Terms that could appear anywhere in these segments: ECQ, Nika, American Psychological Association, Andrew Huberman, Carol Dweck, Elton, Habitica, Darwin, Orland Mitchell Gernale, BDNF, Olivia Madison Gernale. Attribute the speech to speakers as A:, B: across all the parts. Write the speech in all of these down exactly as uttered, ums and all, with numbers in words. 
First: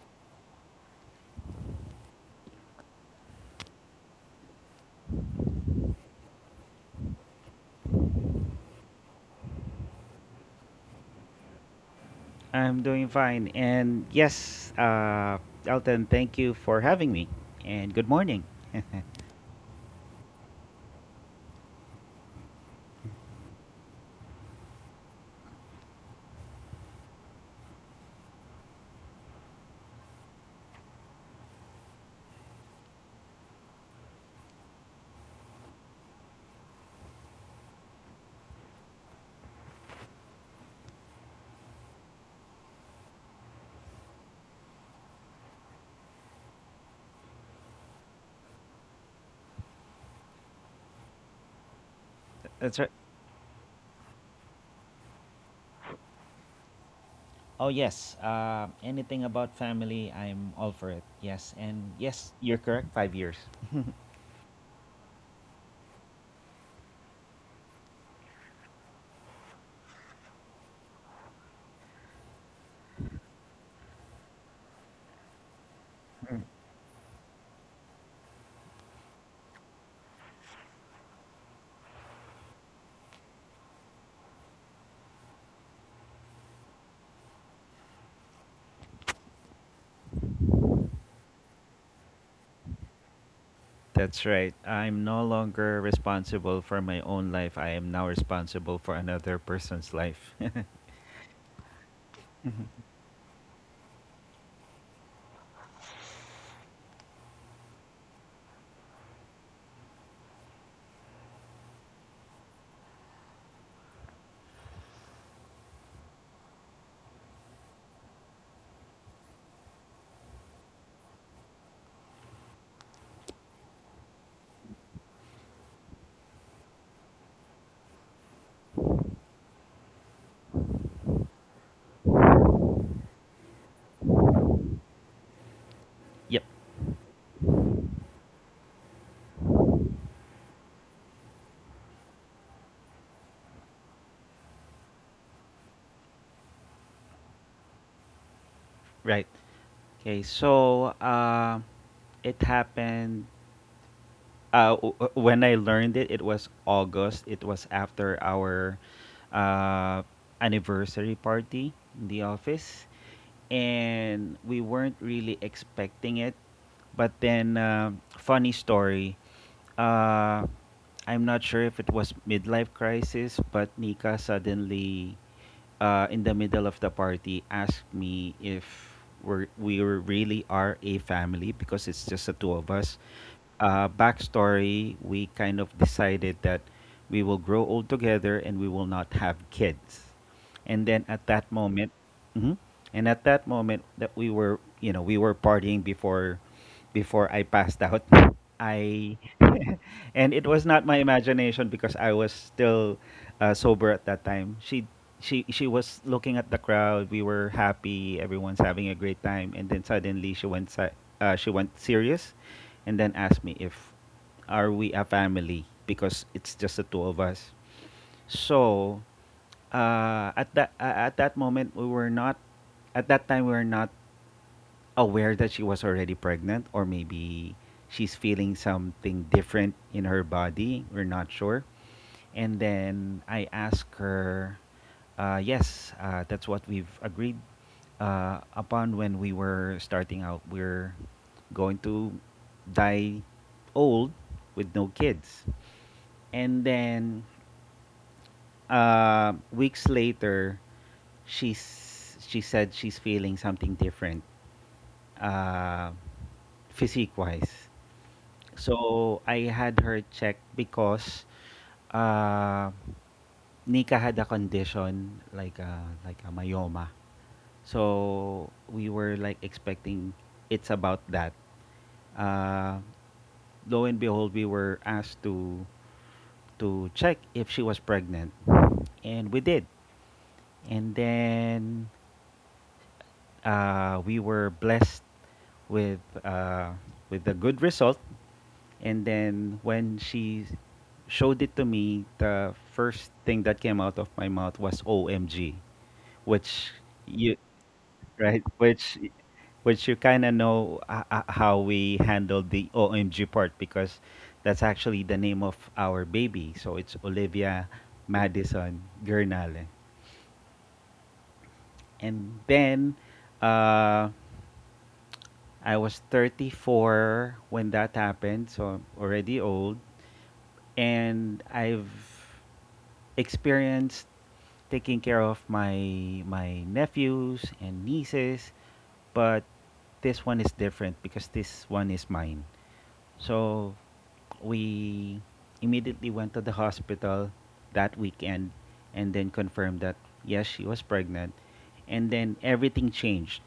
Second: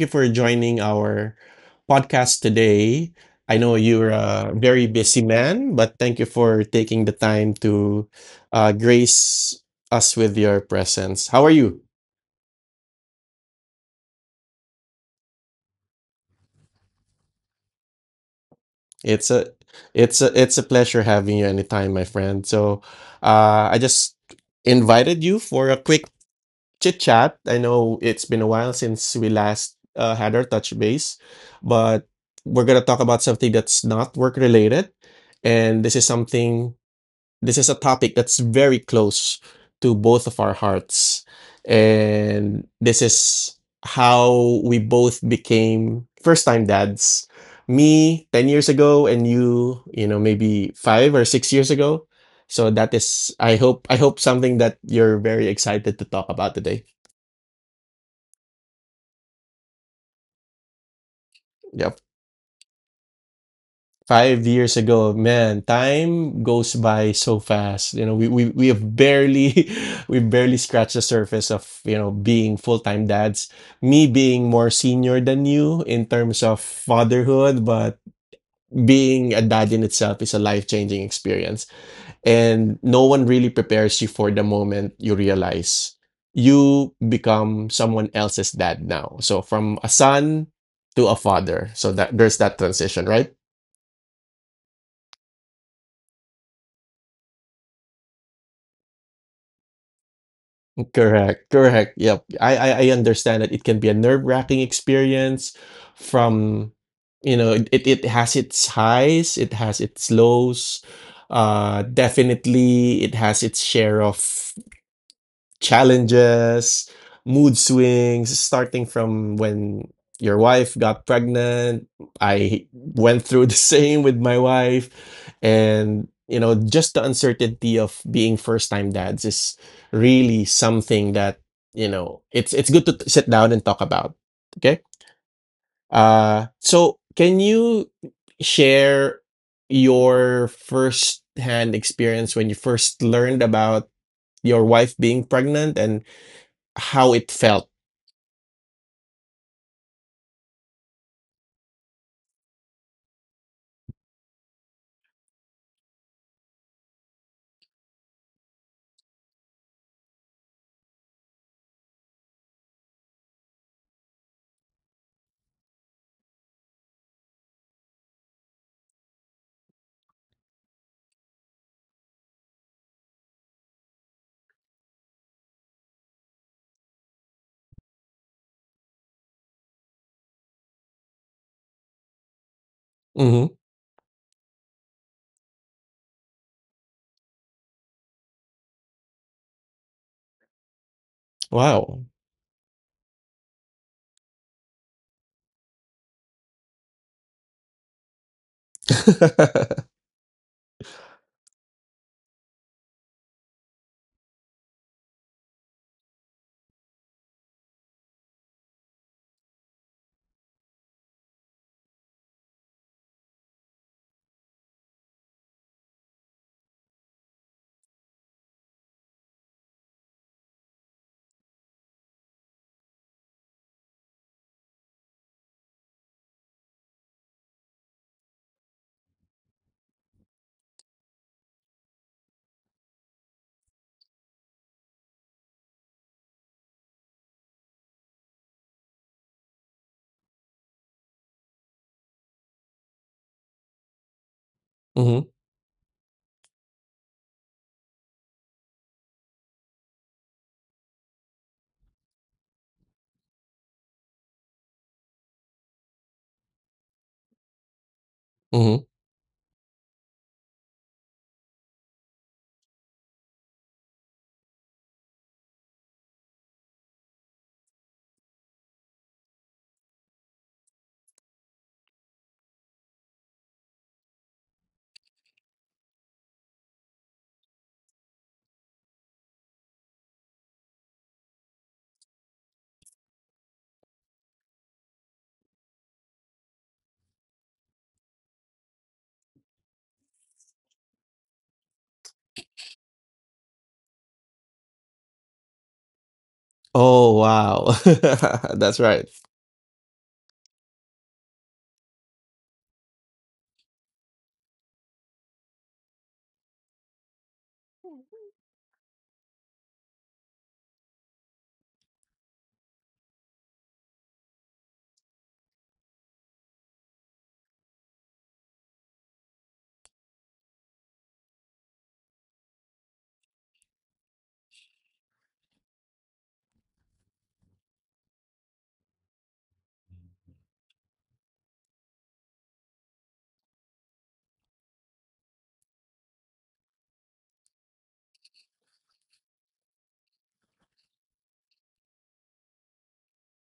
A: you for joining our podcast today. I know you're a very busy man, but thank you for taking the time to uh, grace us with your presence. How are you?
B: I'm doing fine. And yes, uh, Elton, thank you for having me. And good morning.
A: It's a it's a it's a pleasure having you anytime, my friend. So, uh, I just invited you for a quick chit chat. I know it's been a while since we last uh, had our touch base, but we're going to talk about something that's not work related. And this is something, This is a topic that's very close to both of our hearts. And this is how we both became first time dads. Me ten years ago and you, you know, maybe five or six years ago. So
B: That's right.
A: that is, I hope, I hope something that you're very excited to talk about today.
B: Oh, yes. Uh, anything about family, I'm all for it. Yes. And
A: Yep.
B: yes, you're correct. Five years.
A: Five years ago, man, time goes by so fast. You know, we we, we have barely we barely scratched the surface of, you know, being full-time dads. Me being more senior than you in terms
B: Mm.
A: of fatherhood, but being a dad in itself is a life-changing experience. And no one really prepares you for the moment you realize you become someone else's dad now. So from a son to a father. So that there's that transition, right?
B: That's right. I'm no longer responsible for my own life. I am now responsible for another person's life.
A: Correct, correct. Yep. I, I I understand that it can be a nerve-wracking experience from you know, it, it it has its highs, it has its lows. Uh definitely it has its share of challenges, mood swings, starting from when your wife got pregnant. I went through the same with my wife. And, you know, just the uncertainty of being first time dads is really something that, you know, it's it's good to t- sit down and talk about. Okay.
B: Yep.
A: Uh so can you share your first hand experience when you first learned about your wife being pregnant and how it felt.
B: Right. Okay. So uh, it happened uh, w- w- when I learned it, it was August. It was after our uh, anniversary party in the office, and we weren't really expecting it. But then, um funny story. Uh, I'm not sure if it was midlife crisis, but Nika suddenly, uh, in the middle of the party, asked me if we're, we were- really are a family because it's just the two of us.
A: Mm-hmm.
B: Uh, backstory, we kind of decided that we will grow old together and we will not have kids. And then at that moment,
A: Wow.
B: mhm, and at that moment that we were, you know, we were partying before before I passed out. I and it was not my imagination because I was still uh, sober at that time. She she she was looking at the crowd. We were happy. Everyone's having a great time. And then suddenly she went si- uh, she went serious, and then asked me if are we a family because it's just the two of us. So uh, at that uh, at that moment we were not at that time we were not aware that she was already pregnant, or maybe she's feeling something different in her body, we're not sure. And then I asked her, uh, yes, uh, that's what we've agreed uh, upon when we were starting out, we're going to die old with no
A: Mm-hmm.
B: kids. And then uh, weeks later, she's she said she's feeling something different, uh, physique wise
A: Mm-hmm.
B: So I had her checked because uh, Nika had a condition like a, like a myoma. So we were like expecting it's about that. Uh, lo and behold, we were asked to to check if she was pregnant, and we did. And then uh, we were blessed with uh, with a good result. And then when she showed it to me, the first thing that came out of my mouth was O M G, which
A: Oh
B: you
A: wow.
B: right,
A: That's
B: which
A: right.
B: which you kind of know uh, uh, how we handle the O M G part, because that's actually the name of our baby. So it's Olivia Madison Gernale. And then uh, I was thirty-four when that happened, so I'm already old. And I've experienced taking care of my my nephews and nieces, but this one is different because this one is mine. So we immediately went to the hospital that weekend and then confirmed that yes, she was pregnant, and then everything changed.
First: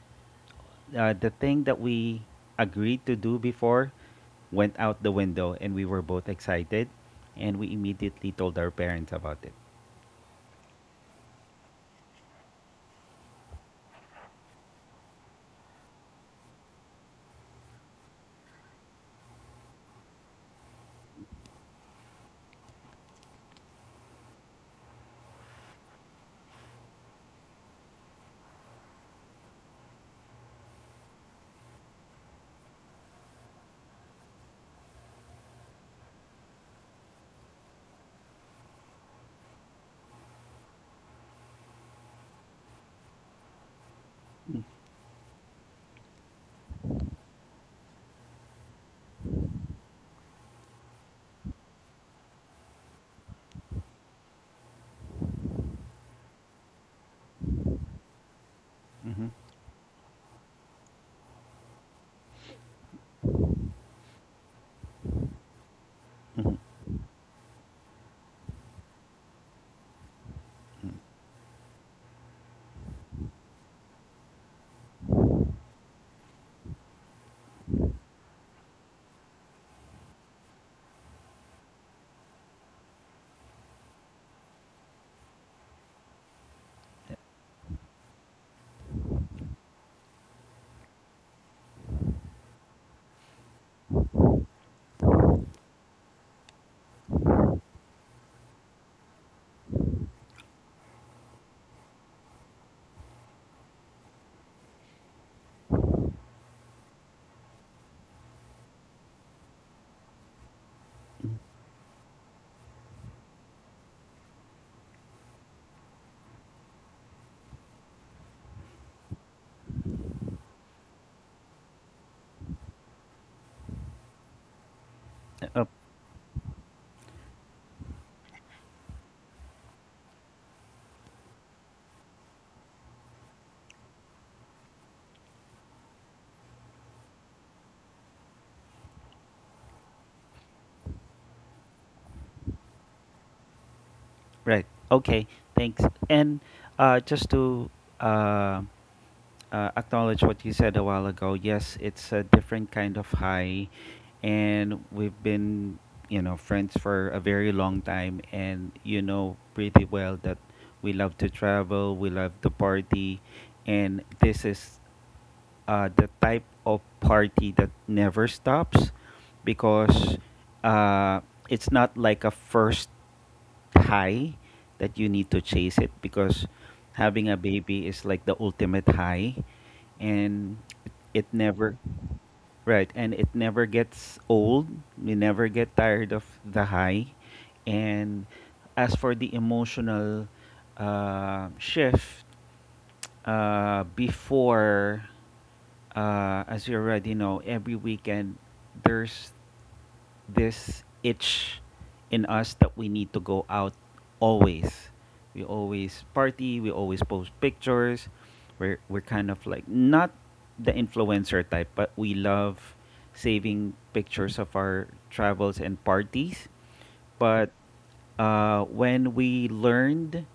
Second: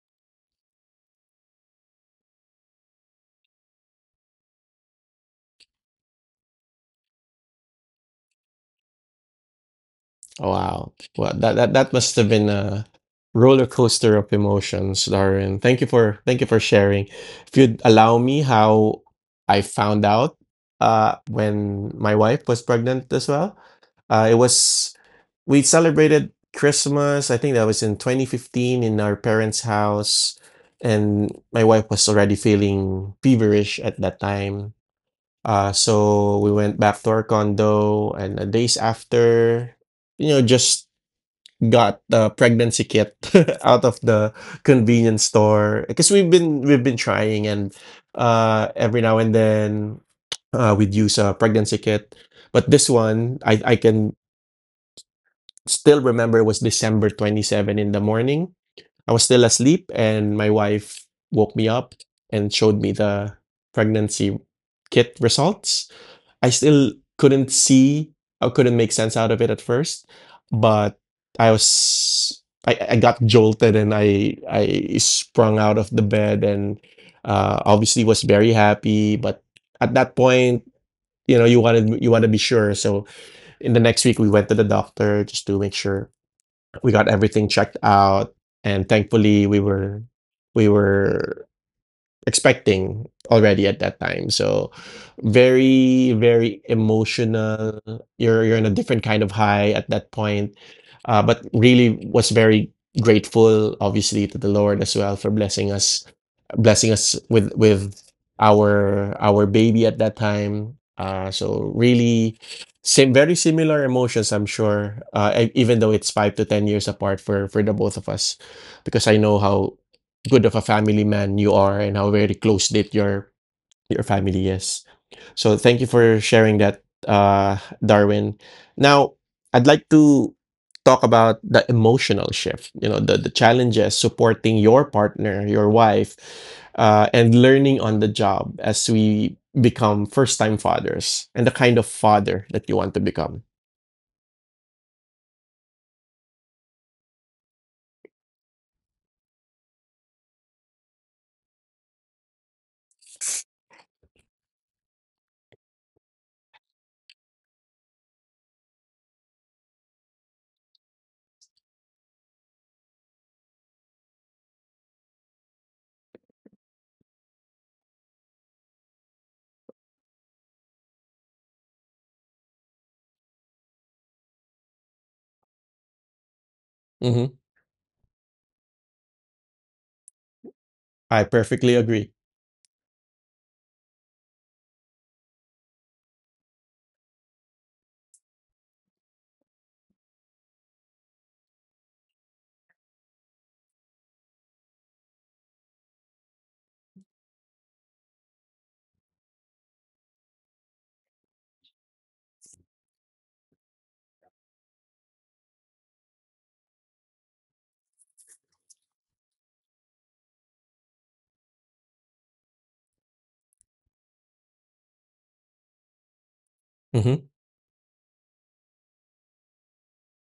B: Uh, the thing that we agreed to do before went out the window, and we were both excited, and we immediately told our parents about it.
A: Wow. Well, that that that must have been a roller coaster of emotions, Darren. Thank you for thank you for sharing. If you'd allow me how I found out uh when my wife was pregnant as well. Uh it was we celebrated Christmas. I think that was in twenty fifteen in our parents' house, and my wife was already feeling feverish at that time. Uh, so we went back to our condo, and uh, days after, you know, just got the pregnancy kit out of the convenience store because we've been we've been trying and uh every now and then uh we'd use a pregnancy kit, but this one i i can still remember it was December twenty-seventh in the morning. I was
B: Mm-hmm.
A: still asleep, and my wife woke me up and showed me the pregnancy kit results. I still couldn't see, I couldn't make sense out of it at first, but I was. I, I got jolted and I I sprung out of the bed and uh, obviously was very happy. But at that point, you know, you wanted you want to be sure. So in the next week, we went to the doctor just to make sure we got everything checked out and thankfully we were we were expecting already at that time. So very, very emotional. You're you're in a different kind of high at that point. Uh, but really was very grateful, obviously, to the Lord as well for blessing us, blessing us with with our our baby at that time. Uh, so really same very similar emotions I'm sure, uh, e- even though it's five to ten years apart for for the both of us because I know how good of a family man you are and how very close knit your your family is.
B: Uh,
A: So
B: uh,
A: thank you for sharing that, uh, Darwin. Now I'd like to talk about the emotional shift. You know the the challenges supporting your partner, your wife, uh, and learning on the job as we become first time fathers and the kind of father that you want to become.
B: right. Okay. Thanks. And uh, just to uh, uh, acknowledge what you said a while ago. Yes, it's a different kind of high, and we've been, you know, friends for a very long time, and you know pretty well that we love to travel, we love to party, and this is uh, the type of party that never stops, because uh, it's not like a first high that you need to chase, it because having
A: Mm-hmm.
B: a baby is like the ultimate high. And
A: I
B: it
A: perfectly
B: never
A: agree.
B: right and it never gets old. We never get tired of the high. And as for the emotional uh, shift, uh, before, uh, as you already know, every weekend there's this itch in us that we need to go out always. We always party, we always post pictures. We're, we're kind of like not the influencer type, but we love saving pictures of our travels and parties.
A: Hmm.
B: But uh, when we learned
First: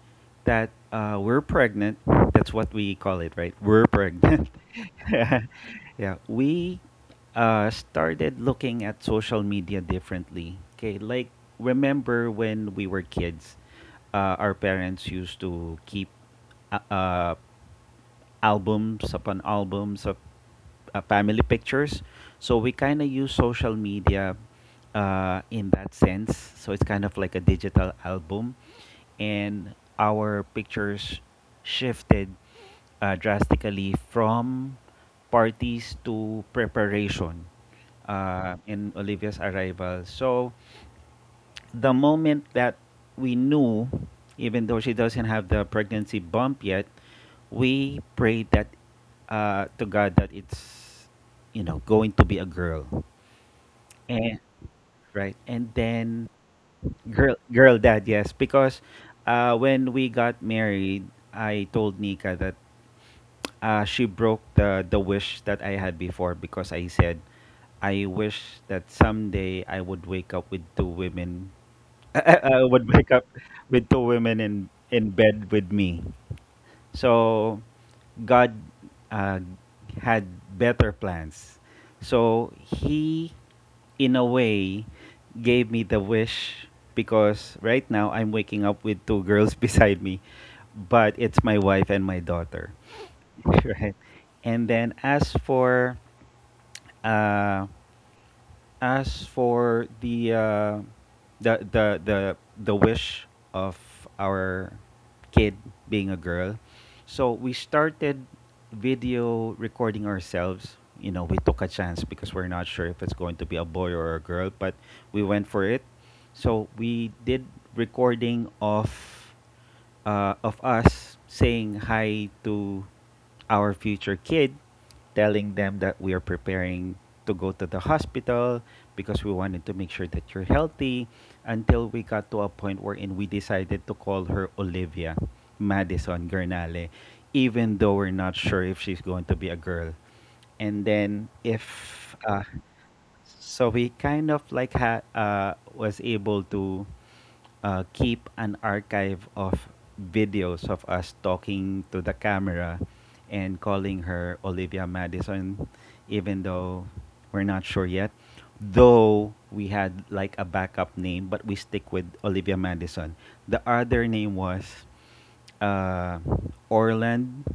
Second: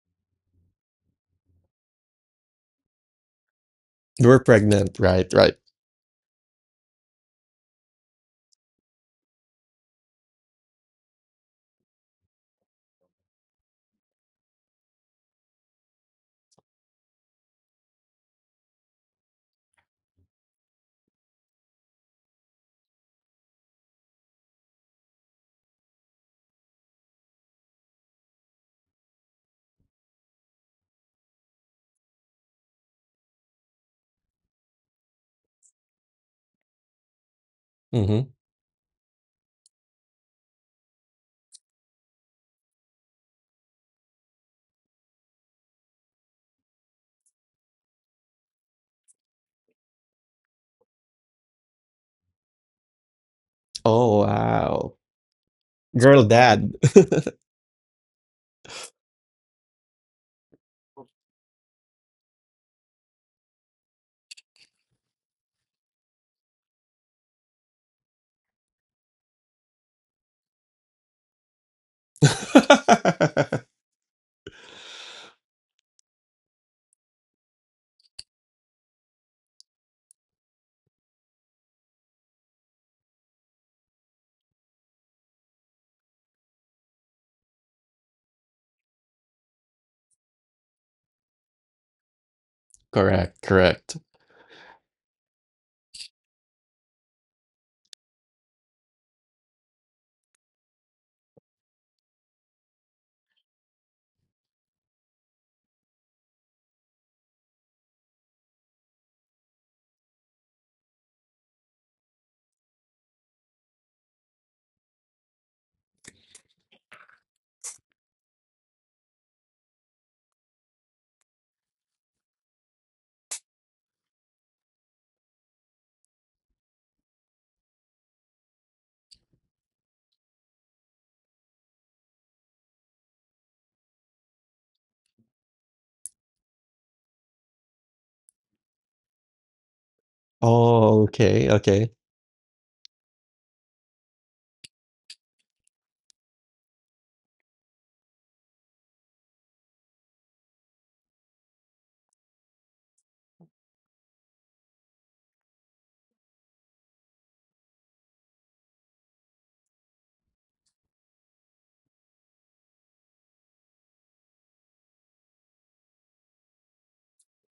B: that uh, we're pregnant — that's what we call it, right? We're
A: You were
B: pregnant.
A: pregnant, right?
B: Yeah,
A: Right.
B: yeah. we uh, started looking at social media differently. Okay, like, remember when we were kids, uh, our parents used to keep uh, uh, albums upon albums of uh, family pictures. So we kind of use social media uh, in that sense. So it's kind of like a digital album, and our pictures shifted uh, drastically from parties to preparation
A: Hmm.
B: uh, in Olivia's arrival. So the moment that we knew, even though she doesn't have the pregnancy bump yet, we prayed that uh, to God that it's, you know, going to be a girl.
A: Oh,
B: And
A: wow.
B: right, and
A: Girl
B: then
A: dad.
B: Girl, girl, dad, yes, because uh, when we got married, I told Nika that uh, she broke the the wish that I had before, because I said I wish that someday I would wake up with two women, I would wake up with two women in in bed with me. So God uh, had better plans. So he, in a way, gave me the wish, because right now I'm waking up with two girls beside me, but it's my wife and my daughter,
A: Correct.
B: right?
A: Correct.
B: And then as for uh, as for the uh, the the the the wish of our kid being a girl, so we started video recording ourselves. You know, we took a chance because we're not sure if it's going to be a boy or a girl, but we went for it. So we did recording of uh, of us saying hi to our future kid, telling them that we are preparing to go to the hospital because we wanted to make sure that you're healthy, until we got to a point wherein we decided to call her Olivia Madison Gernale, even though we're not sure if she's going to be a girl. And
A: Oh,
B: then
A: okay. Okay.
B: if uh, So we kind of like ha- uh, was able to uh, keep an archive of videos of us talking to the camera and calling her Olivia Madison, even though we're not sure yet. Though we had like a backup name, but we stick with Olivia Madison. The other name was uh, Orland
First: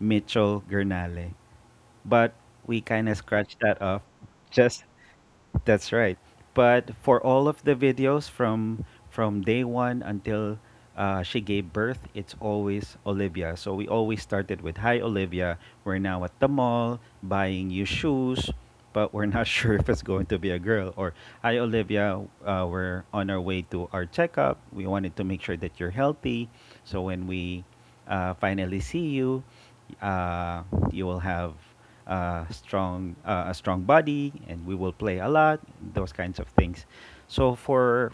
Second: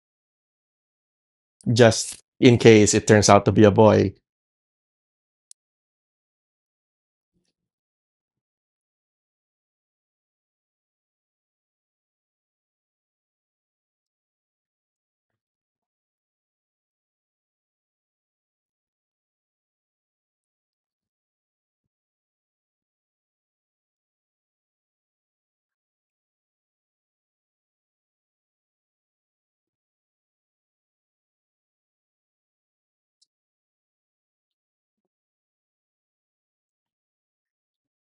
B: Mitchell Gernale,
A: Just
B: but
A: in
B: we
A: case it
B: kind of
A: turns out to
B: scratched
A: be a
B: that off.
A: boy.
B: Just that's right. But for all of the videos from from day one until uh, she gave birth, it's always Olivia. So we always started with "Hi Olivia. We're now at the mall buying you shoes, but we're not sure if it's going to be a girl." Or, "Hi Olivia, uh, we're on our way to our checkup. We wanted to make sure that you're healthy, so when we uh, finally see you, uh, you will have uh, strong uh, a strong body, and we will play a lot," those kinds of things. So for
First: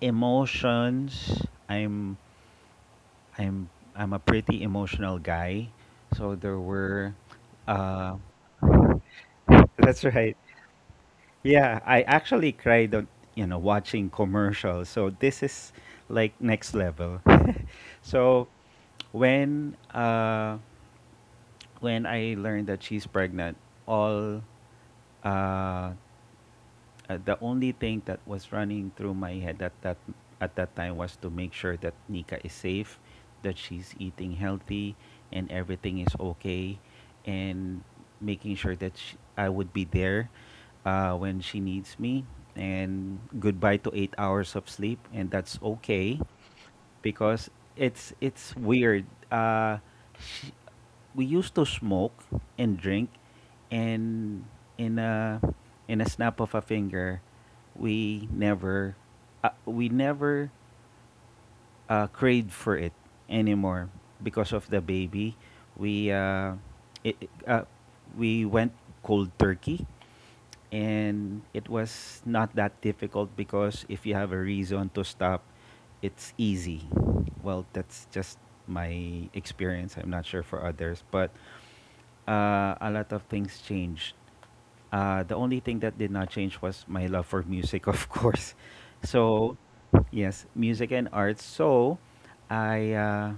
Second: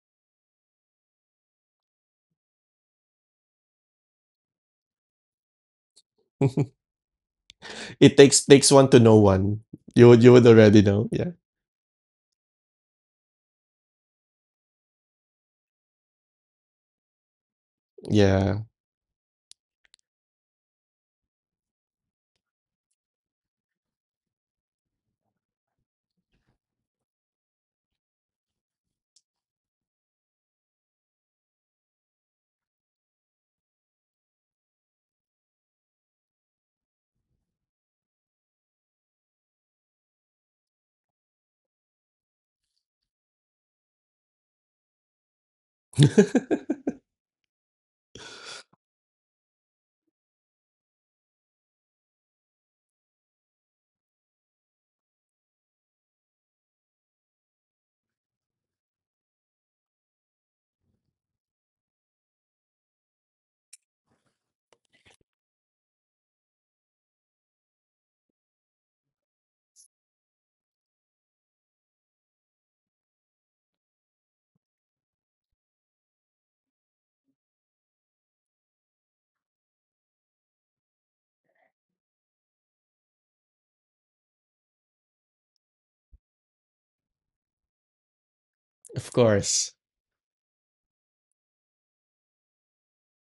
B: emotions, i'm i'm i'm a pretty emotional guy, so there were uh,
A: It takes takes one to know one.
B: that's
A: You would you
B: right.
A: would already know. Yeah.
B: Yeah, I actually cried on, you know, watching commercials, so this is like next level. So
A: Yeah.
B: when uh, when I learned that she's pregnant, all uh, uh, the only thing that was running through my head at that at that time was to make sure that Nika is safe, that she's eating healthy, and everything is okay, and making sure that sh I would be there uh, when she needs me, and goodbye to eight hours of sleep, and that's okay, because it's it's weird. Uh, we used to smoke and drink, and in a in a snap of a finger we never uh, we never uh, craved for it anymore because of the baby. we uh, it, it- uh, we went cold turkey, and it was not that difficult, because if you have a reason to stop, it's easy. Well, that's just my experience, I'm not sure for others, but uh, a lot of things changed. Uh, the only thing that did not change was my love for music, of course.
A: Of
B: So,
A: course.
B: yes, music and arts. So I uh,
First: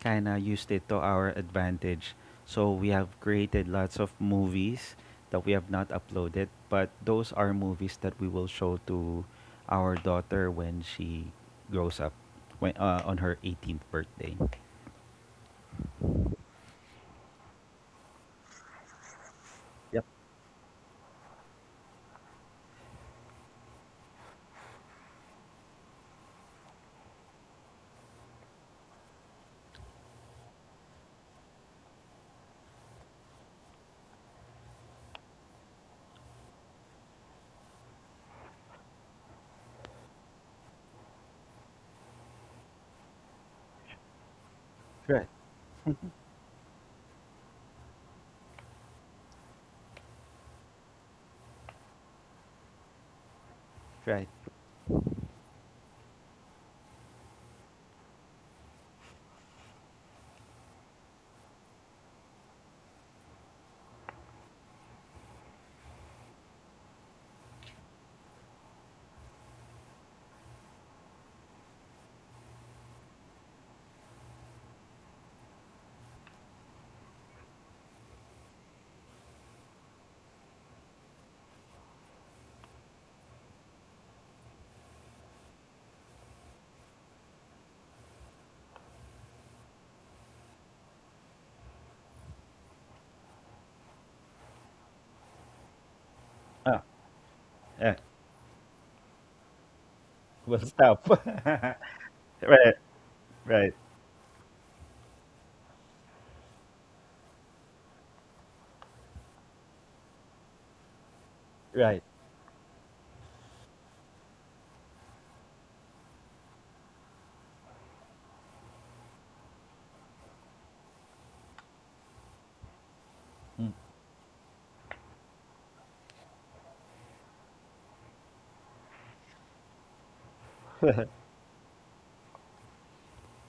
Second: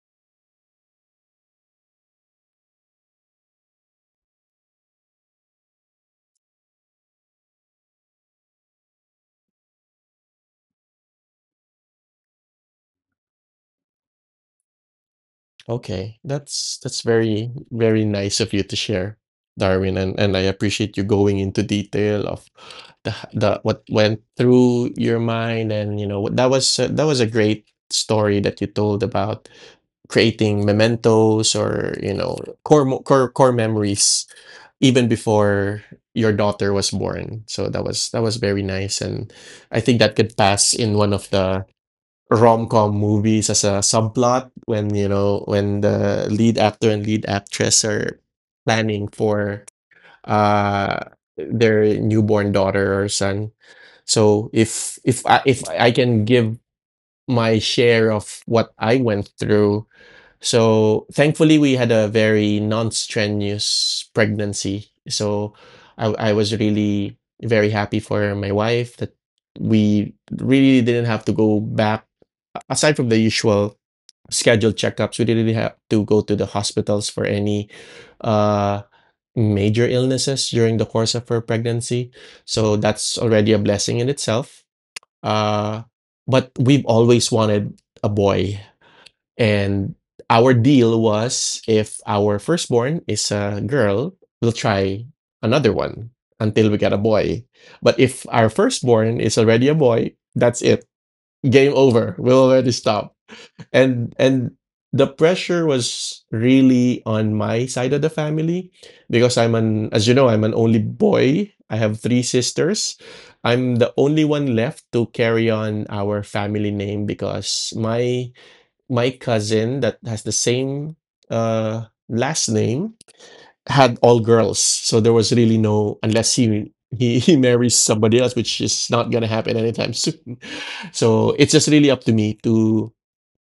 B: kind of used it to our advantage. So we have created lots of movies that we have not uploaded, but those are movies that we will show to our daughter when she grows up, when uh, on her eighteenth birthday.
A: Okay, that's that's very very nice of you to share, Darwin,
B: Yep.
A: and and I appreciate you going into detail of the h- the what went through your mind, and you know what- that was a- that was a great story that you told about creating mementos or you know core mo- core core memories even before your daughter was born. So that was that was very nice, and I think that could pass in one of the rom-com movies as a subplot when you
B: Right.
A: know when the lead actor and lead actress are planning for uh their newborn daughter or son.
B: Right.
A: So if if i if I can give my share of what I went through, so thankfully we had a very non-strenuous pregnancy. So i, I was really very happy for my wife that we really didn't have to go back aside from the usual scheduled checkups. We didn't really have to go to the hospitals for any uh, major illnesses during the course of her pregnancy. So that's already a blessing in itself. Uh, but we've always wanted a boy. And our deal was if our firstborn is a girl, we'll try another one until we
B: Ah.
A: get a boy. But
B: Yeah.
A: if our firstborn is already a boy, that's
B: Will
A: it.
B: stop.
A: Game over. We'll already
B: right,
A: stop.
B: right,
A: And and the pressure was really on my side of the family because I'm an as you know I'm an only boy. I have
B: right.
A: three sisters. I'm the only one left to carry on our family name because my my cousin that has the same uh last name
B: Mm.
A: had all girls. So there was really no unless he he, he marries somebody else, which is not gonna happen anytime soon. So it's just really up to me to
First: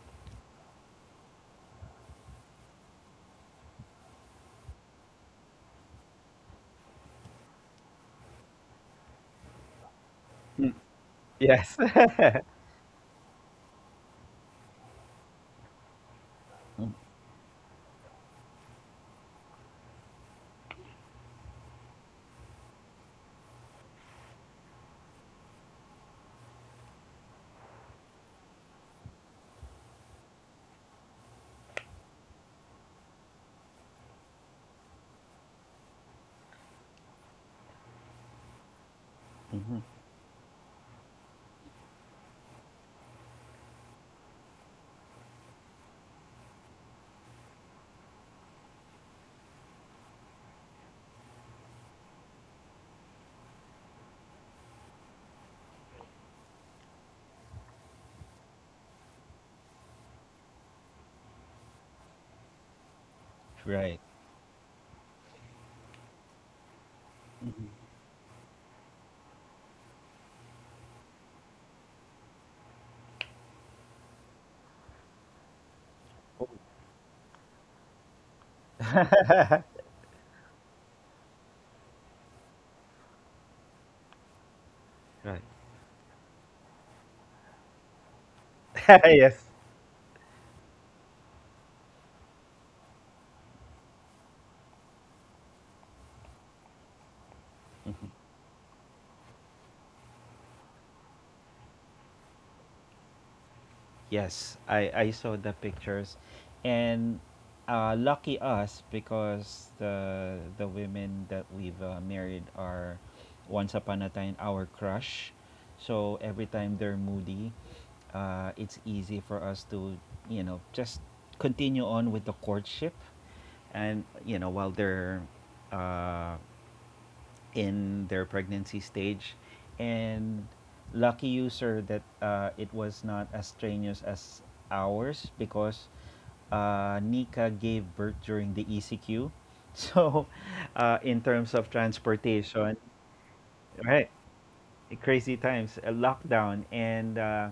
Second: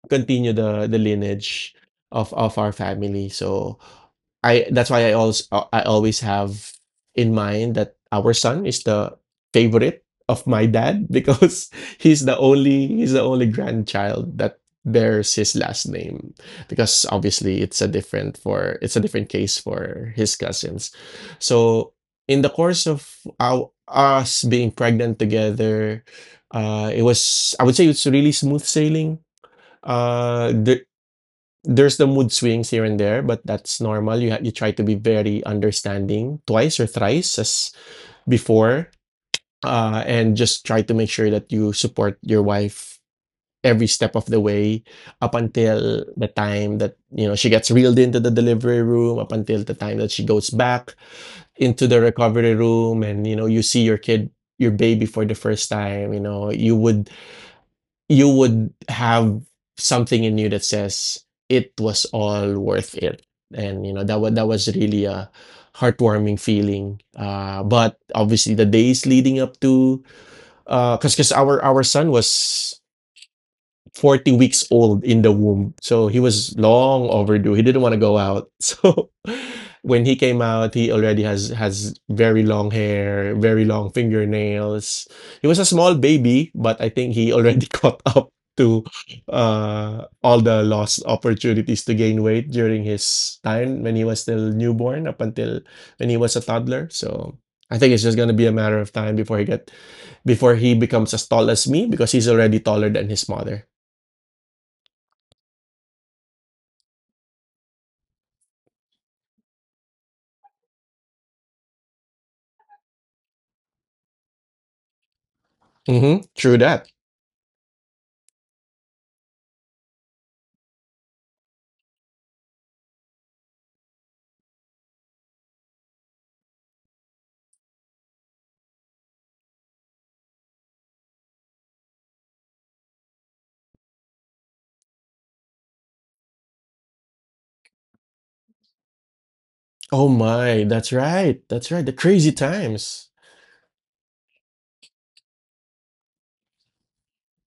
A: continue the the lineage of of our family. So I that's why I also I always have in mind that our son is the favorite of my dad because
B: Yes.
A: he's the only he's the only grandchild that bears his last name because obviously it's a different for it's a different case for his cousins. So in the course of our us being pregnant together, uh, it was I would say it's really smooth sailing, uh, there, there's the mood swings here and there, but that's normal. You ha- you try to be very understanding twice or thrice as before,
B: Mhm.
A: uh, and just try to make sure that you support your wife every step of the way up until the time that you know she gets reeled into the delivery room, up until the time that she goes back into the recovery room, and you know you see your kid, your baby for the first time. You know you would you would have something in you that says it was all worth it, and
B: Right.
A: you know that was that was really a heartwarming feeling. Uh but obviously the days leading up to because because our our son was forty weeks old in the womb. So he
B: Oh,
A: was long overdue. He didn't want to go out. So when he came out, he already has has very long hair, very long fingernails.
B: right.
A: He was a small baby, but I think he already caught up to
B: Yes.
A: uh, all the lost opportunities to gain weight during his time when he was still newborn up until when he was a toddler. So I think
B: Mhm.
A: it's just gonna be a matter of time before he get before he becomes as tall as me because he's already taller than his mother.
B: Yes, I, I saw the pictures, and uh, lucky us, because the the women that we've uh, married are once upon a time our crush. So
A: Mm-hmm.
B: every
A: True
B: time
A: that.
B: they're moody, uh, it's easy for us to, you know, just continue on with the courtship, and you know, while they're uh, in their pregnancy stage. And lucky user that uh, it was not as strenuous as ours, because uh, Nika gave birth during the E C Q.
A: Oh
B: So,
A: my, that's
B: uh, in
A: right.
B: terms of
A: That's right. The crazy
B: transportation,
A: times.
B: right, crazy times, a lockdown, and uh,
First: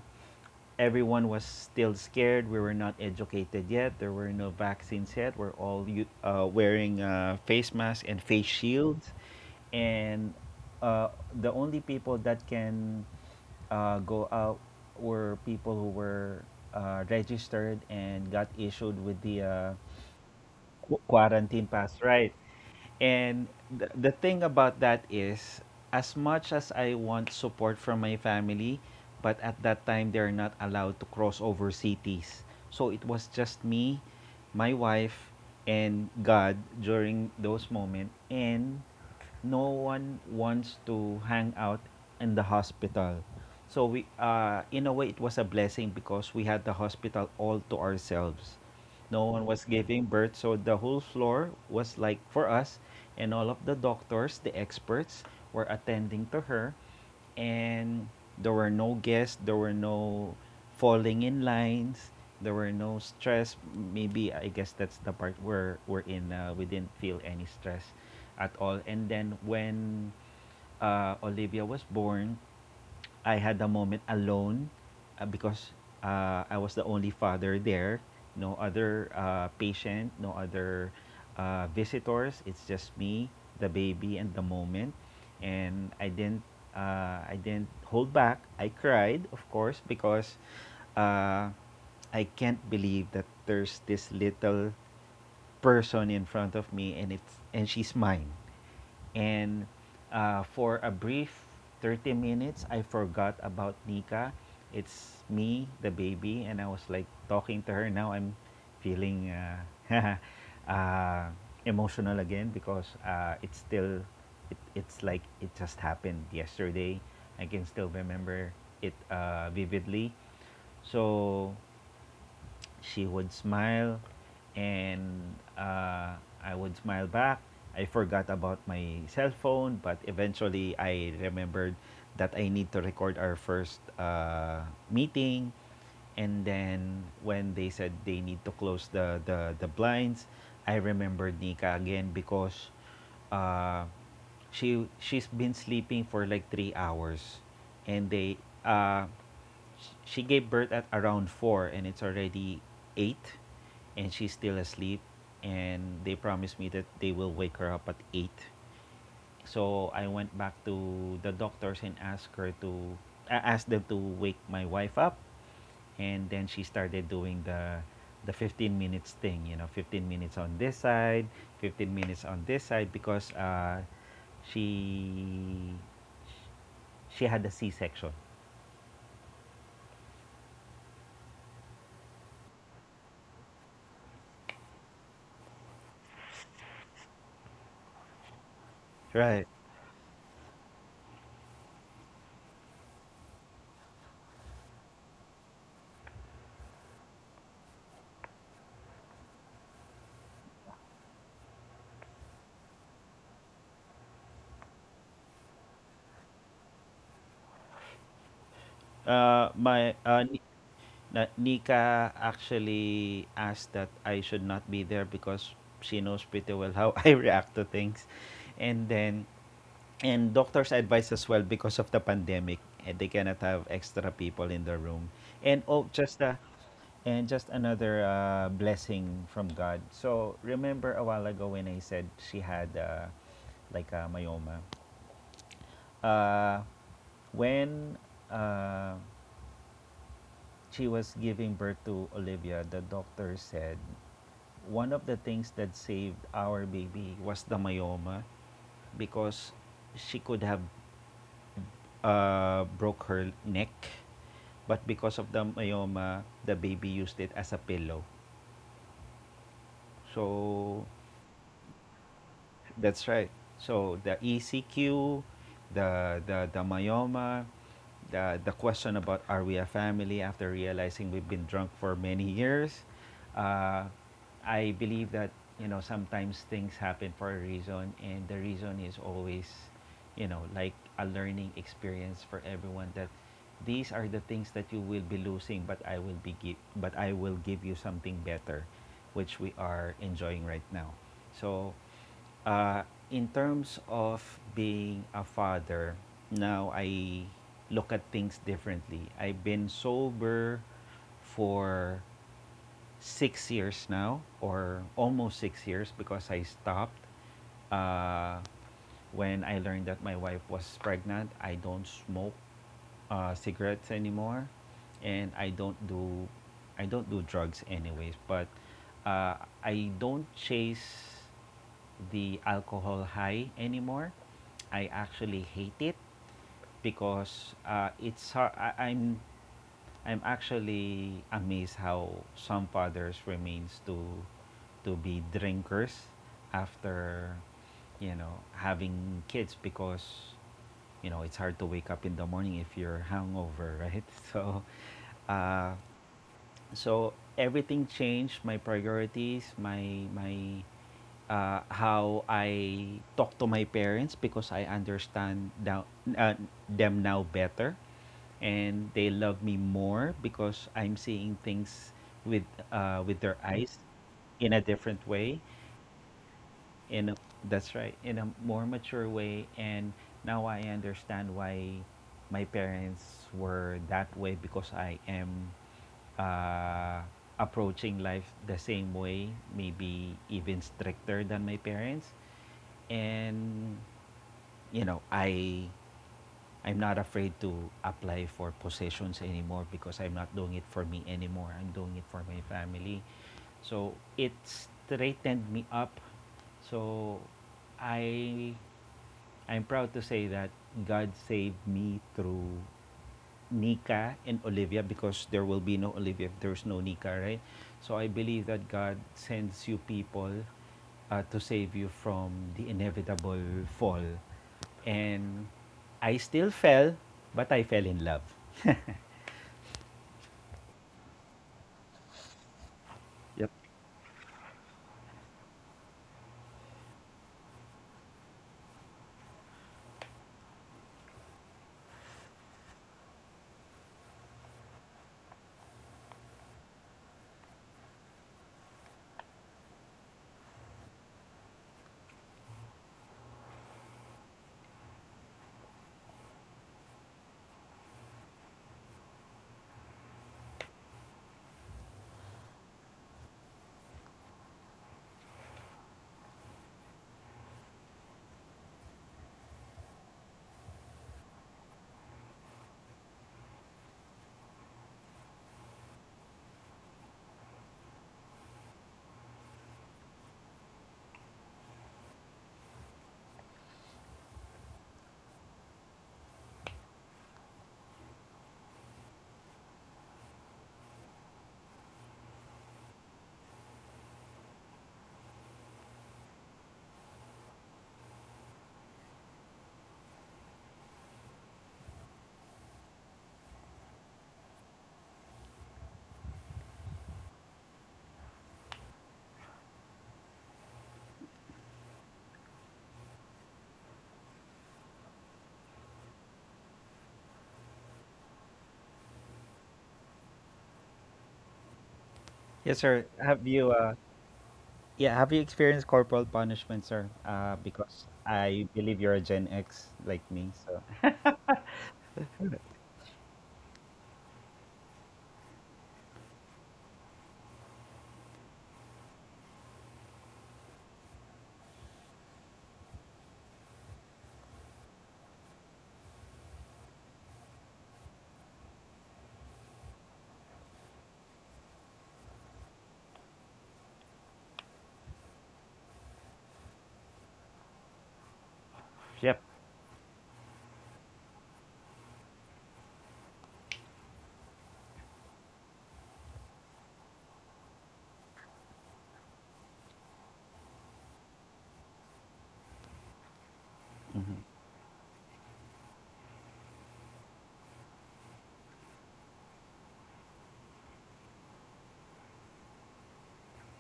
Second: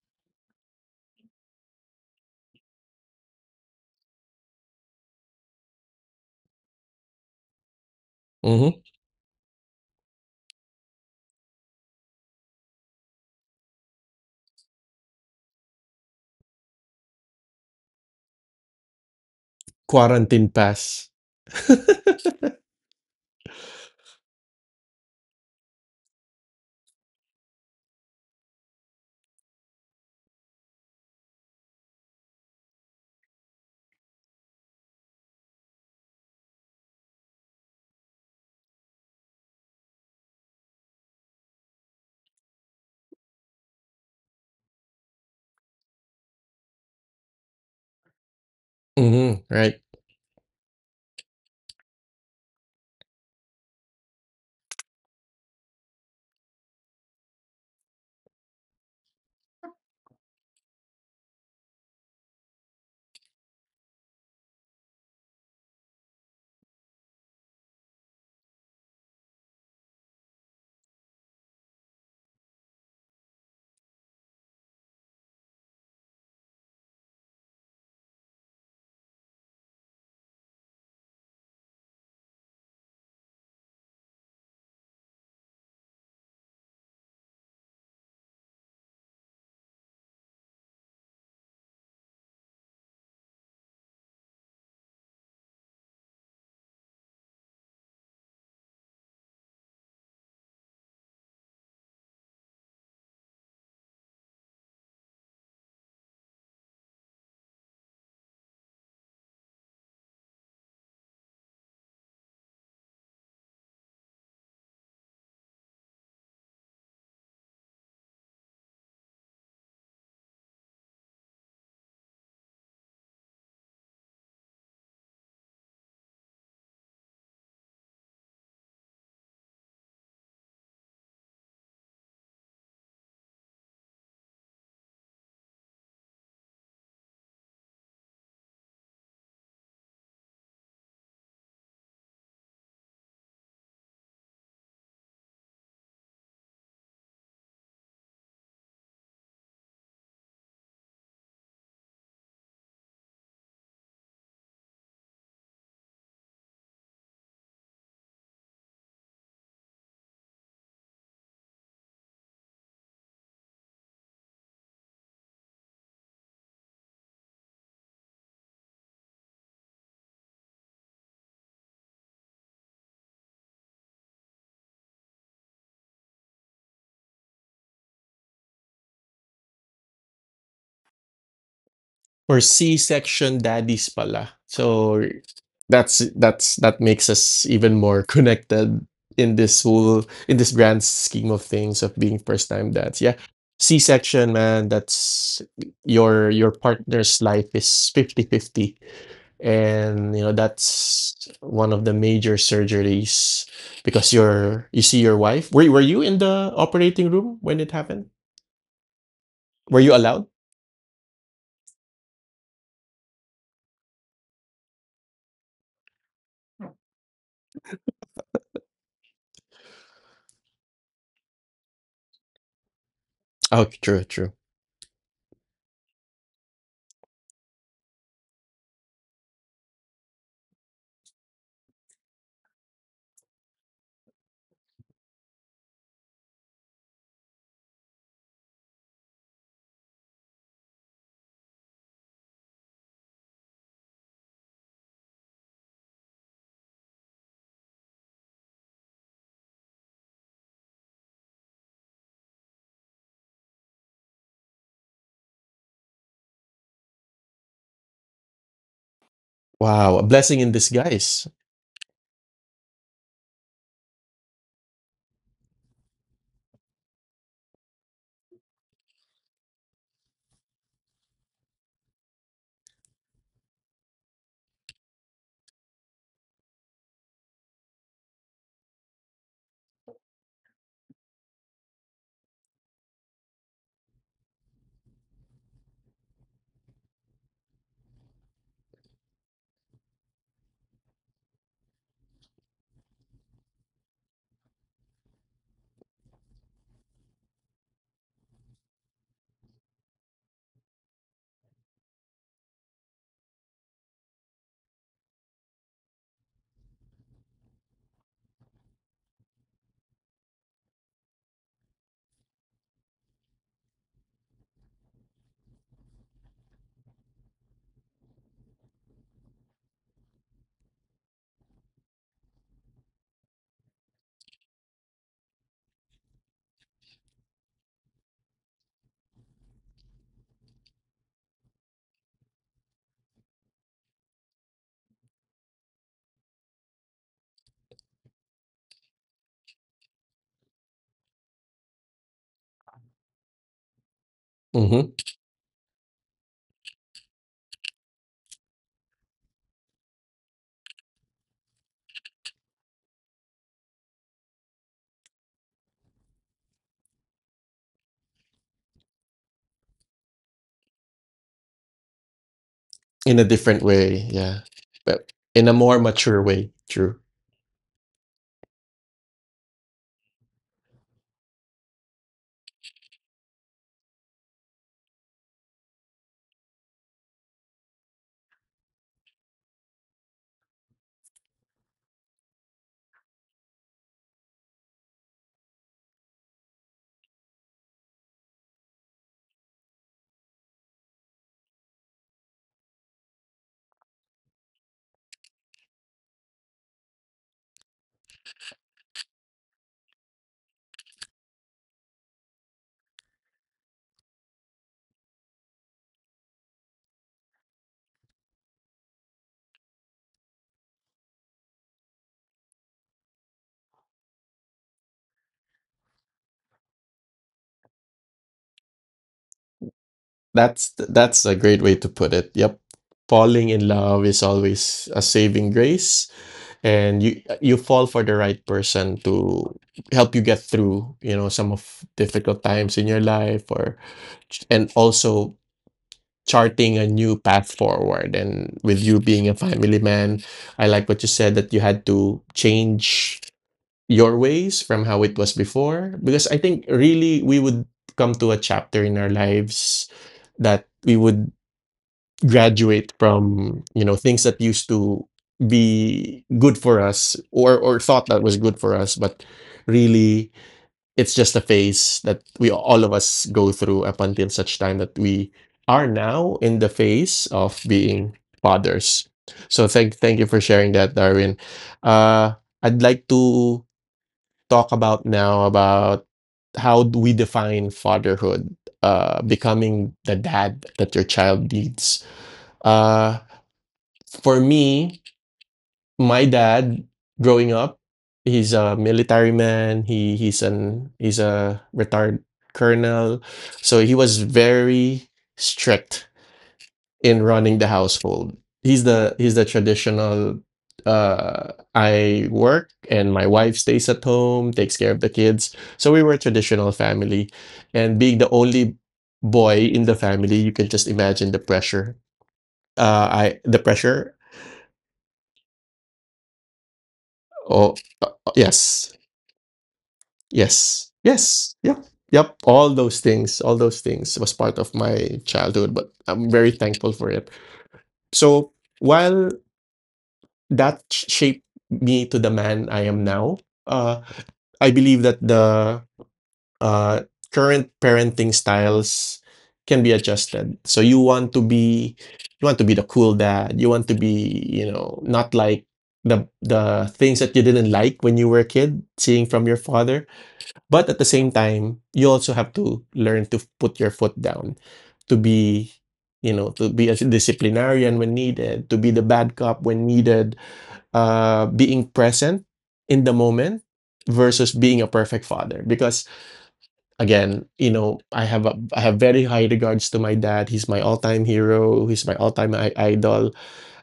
B: everyone was still scared. We were not educated yet. There were no vaccines yet. We're all u- uh, wearing uh, face masks and face
A: Mm-hmm.
B: shields and uh, the only people that can uh, go out were people who were uh, registered and got issued with the uh,
A: Quarantine
B: qu-
A: pass.
B: quarantine pass, right? And the, the thing about that is, as much as I want support from my family, but at that time they're not allowed to cross over cities. So it was just me, my wife, and God during those moments. And no one wants to hang out in the hospital. So we, uh, in a way, it was a blessing because we had the hospital all to ourselves. No
A: Mm-hmm.
B: one was
A: Right.
B: giving birth, so the whole floor was like for us, and all of the doctors, the experts, were attending to her, and there were no guests, there were no falling in lines, there were no stress. Maybe I guess that's the part where we're in. Uh, we didn't feel any stress at all. And then when uh, Olivia was born, I had a moment alone uh, because uh, I was the only father there. No other uh, patient, no other uh, visitors. It's just me, the baby, and the moment. And I didn't, uh, I didn't hold back. I cried, of course, because uh, I can't believe that there's this little person in front of me, and it's and she's mine. And uh, for a brief thirty minutes, I forgot about Nika. It's me, the baby, and I was like talking to her. Now I'm feeling uh, uh, emotional again because uh, it's still, it, it's like it just happened yesterday. I can still remember it uh, vividly. So she would smile and uh, I would smile back. I forgot about my cell phone, but eventually I remembered that I need to record our first uh, meeting. And then when they said they need to close the, the, the blinds, I remembered Nika again because uh, she she's been sleeping for like three hours, and they uh, she gave birth at around four and it's already eight and she's still asleep, and they promised me that they will wake her up at eight. So I went back to the doctors and asked her to I asked them to wake my wife up. And then she started doing the the fifteen minutes thing, you know, fifteen minutes on this side, fifteen minutes on this side, because uh she she had a c-section,
A: Or C-section daddies pala. So that's that's that makes us even more connected
B: right?
A: in this whole in this grand scheme of things of being first time dads. Yeah. C section, man, that's your your partner's life is fifty-fifty. And you know, that's one of the major surgeries because you're you see your wife. Were were you in the operating room when it happened?
B: uh my
A: Were you
B: uh
A: allowed?
B: Na, Nika actually asked that I should not be there because she knows pretty well how I react to things. And then, and doctors advise as well, because of the pandemic, eh, they cannot have extra
A: Oh,
B: people
A: true,
B: in the
A: true.
B: room. And oh, just a, and just another uh, blessing from God. So remember a while ago when I said she had uh, like a myoma. Uh, when uh, she was giving birth to Olivia, the doctor said one of the things that saved our baby was the myoma, because she could have uh, broke her neck, but because of the myoma, the baby used it as a pillow. So
A: Wow, a blessing in disguise.
B: that's right. So the E C Q, the the, the myoma, the, the question about are we a family after realizing we've been drunk for many years. Uh, I believe that, you know, sometimes things happen for a reason, and the reason is always, you know, like a learning experience for everyone that these are the things that you will be losing, but I will be give, but I will give you something better, which we are enjoying right now. So uh, in terms of being a father, now I look at things differently. I've been sober for six years now, or almost six years, because I stopped. Uh, when I learned that my wife was pregnant, I don't smoke uh, cigarettes anymore, and I don't do, I don't do drugs anyways. But uh, I don't chase the alcohol high anymore. I actually hate it because uh, it's har- I, I'm I'm actually amazed how some fathers remains to to be drinkers after, you know, having kids, because, you know, it's hard to wake up in the morning if you're hungover, right? So
A: Mhm.
B: uh, so everything changed my priorities, my my uh, how I talk to my parents, because I understand now, uh, them now better, and they love me more because I'm seeing things with uh, with their
A: In
B: eyes
A: a different
B: in a
A: way, yeah.
B: different way.
A: But in a more mature way,
B: in a,
A: true.
B: that's right, in a more mature way. And now I understand why my parents were that way, because I am uh, approaching life the same way, maybe even stricter than my parents. And you know, I I'm not afraid to apply for positions anymore, because I'm not doing it for me anymore, I'm doing it for my family. So it straightened me up. So i I'm proud to say that God saved me through Nika and Olivia, because there will be no Olivia if there's no Nika, right? So I believe that God sends you people uh, to save you from the inevitable fall. And I still fell, but I fell in love.
A: That's that's a great way to put it. Yep.
B: Yep.
A: Falling in love is always a saving grace and you you fall for the right person to help you get through, you know, some of difficult times in your life or and also charting a new path forward. And with you being a family man, I like what you said that you had to change your ways from how it was before. Because I think really we would come to a chapter in our lives that we would graduate from, you know, things that used to be good for us or or thought that was good for us, but really it's just a phase that we all of us go through up until such time that we are now in the phase of being fathers. So thank thank you for sharing that, Darwin. Uh, I'd like to talk about now about how do we define fatherhood, uh, becoming the dad that your child needs. Uh, for me, my dad growing up, he's a military man. He he's an he's a retired colonel. So he was very strict in running the household. He's the he's the traditional uh I work and my wife stays at home, takes care of the kids. So we were a traditional family. And being the only boy in the family, you can just imagine the pressure.
B: Yes, sir.
A: Uh I
B: Have
A: The
B: you, uh,
A: pressure.
B: yeah, have you experienced corporal punishment, sir? Uh,
A: Oh
B: because
A: uh,
B: I
A: yes.
B: believe you're a Gen X like me, so.
A: Yes. Yes. Yeah. Yep. All those things, all those things was part of my childhood, but I'm very thankful for it. So while that sh- shaped me to the man I am now, uh, I believe that the uh, current parenting styles can be adjusted. So you want to be you want to be the cool dad. You want to be, you know, not like the the things that you didn't like when you were a kid, seeing
B: Yep.
A: from your father, but at the same time, you also have to learn to put your foot down, to be, you know, to be a disciplinarian when needed, to be the bad cop when needed, uh, being present in the moment
B: Hmm.
A: versus being a perfect father. Because again, you know, I have a, I have very high regards to my dad. He's my all time hero. He's my all time idol,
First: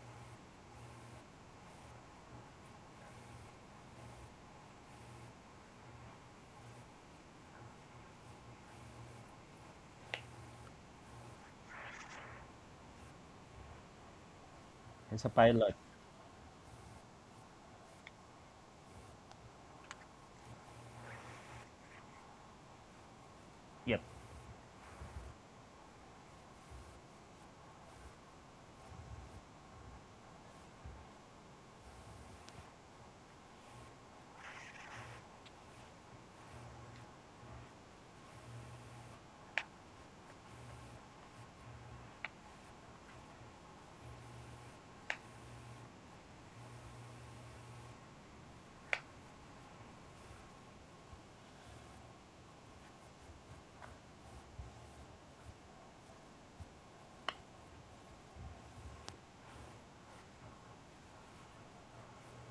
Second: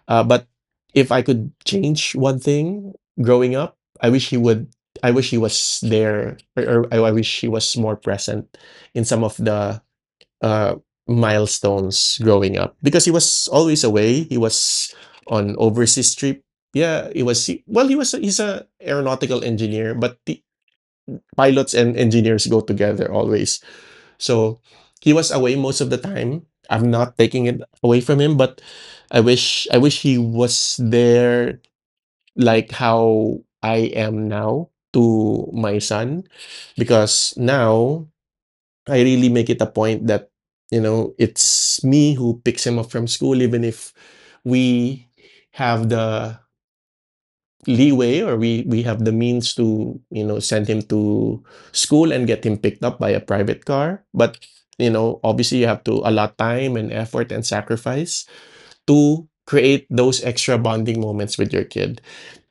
A: uh, but if I could change one thing growing up, I wish he would. I wish he was there, or, or I I wish he was more present in some of the uh, milestones growing up because he was always away. He was
B: As a
A: on
B: pilot.
A: overseas trip. Yeah, he was. he- Well, he was. He's a aeronautical engineer, but the pilots and engineers go together always.
B: Yep.
A: So he was away most of the time. I'm not taking it away from him, but I wish I wish he was there like how I am now to my son, because now I really make it a point that, you know, it's me who picks him up from school even if we have the leeway or we we have the means to, you know, send him to school and get him picked up by a private car, but you know, obviously you have to allot time and effort and sacrifice to create those extra bonding moments with your kid.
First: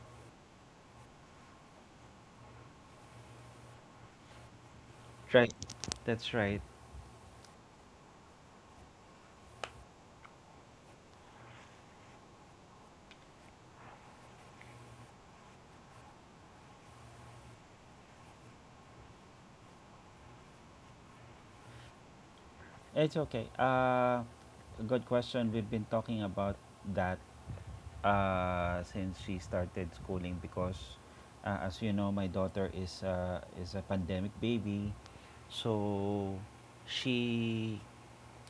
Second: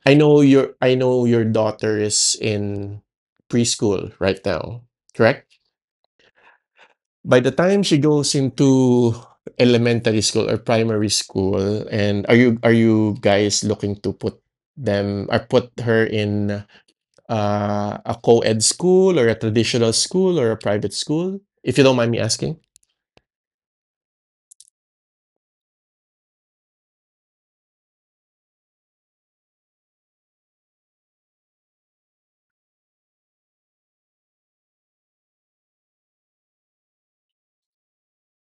A: I know your I know your daughter is in preschool right now,
B: Right.
A: correct?
B: That's right.
A: By the time she goes into elementary school or primary school, and are you are you guys looking to put them or put her in uh, a co-ed school or a traditional school or a private school? If you don't mind me asking.
B: It's okay. Uh, good question. We've been talking about that uh, since she started schooling, because uh, as you know, my daughter is uh, is a pandemic baby, so she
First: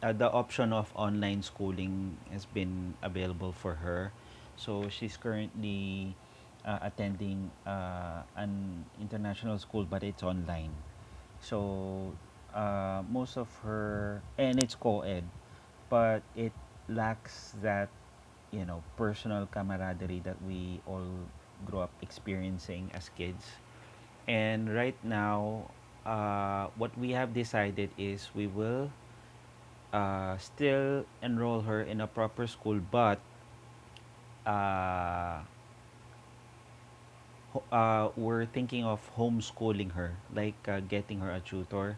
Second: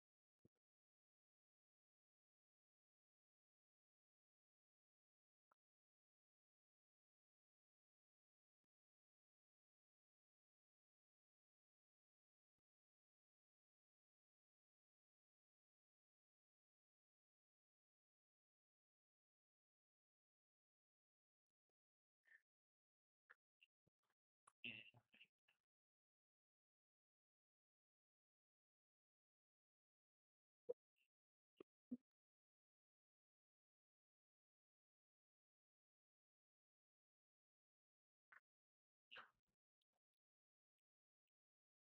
B: uh, the option of online schooling has been available for her. So she's currently uh, attending uh, an international school, but it's online. So uh, most of her, and it's co ed, but it lacks that, you know, personal camaraderie that we all grew up experiencing as kids. And right now, uh, what we have decided is we will uh, still enroll her in a proper school, but uh, ho- uh, we're thinking of homeschooling her, like uh, getting her a tutor,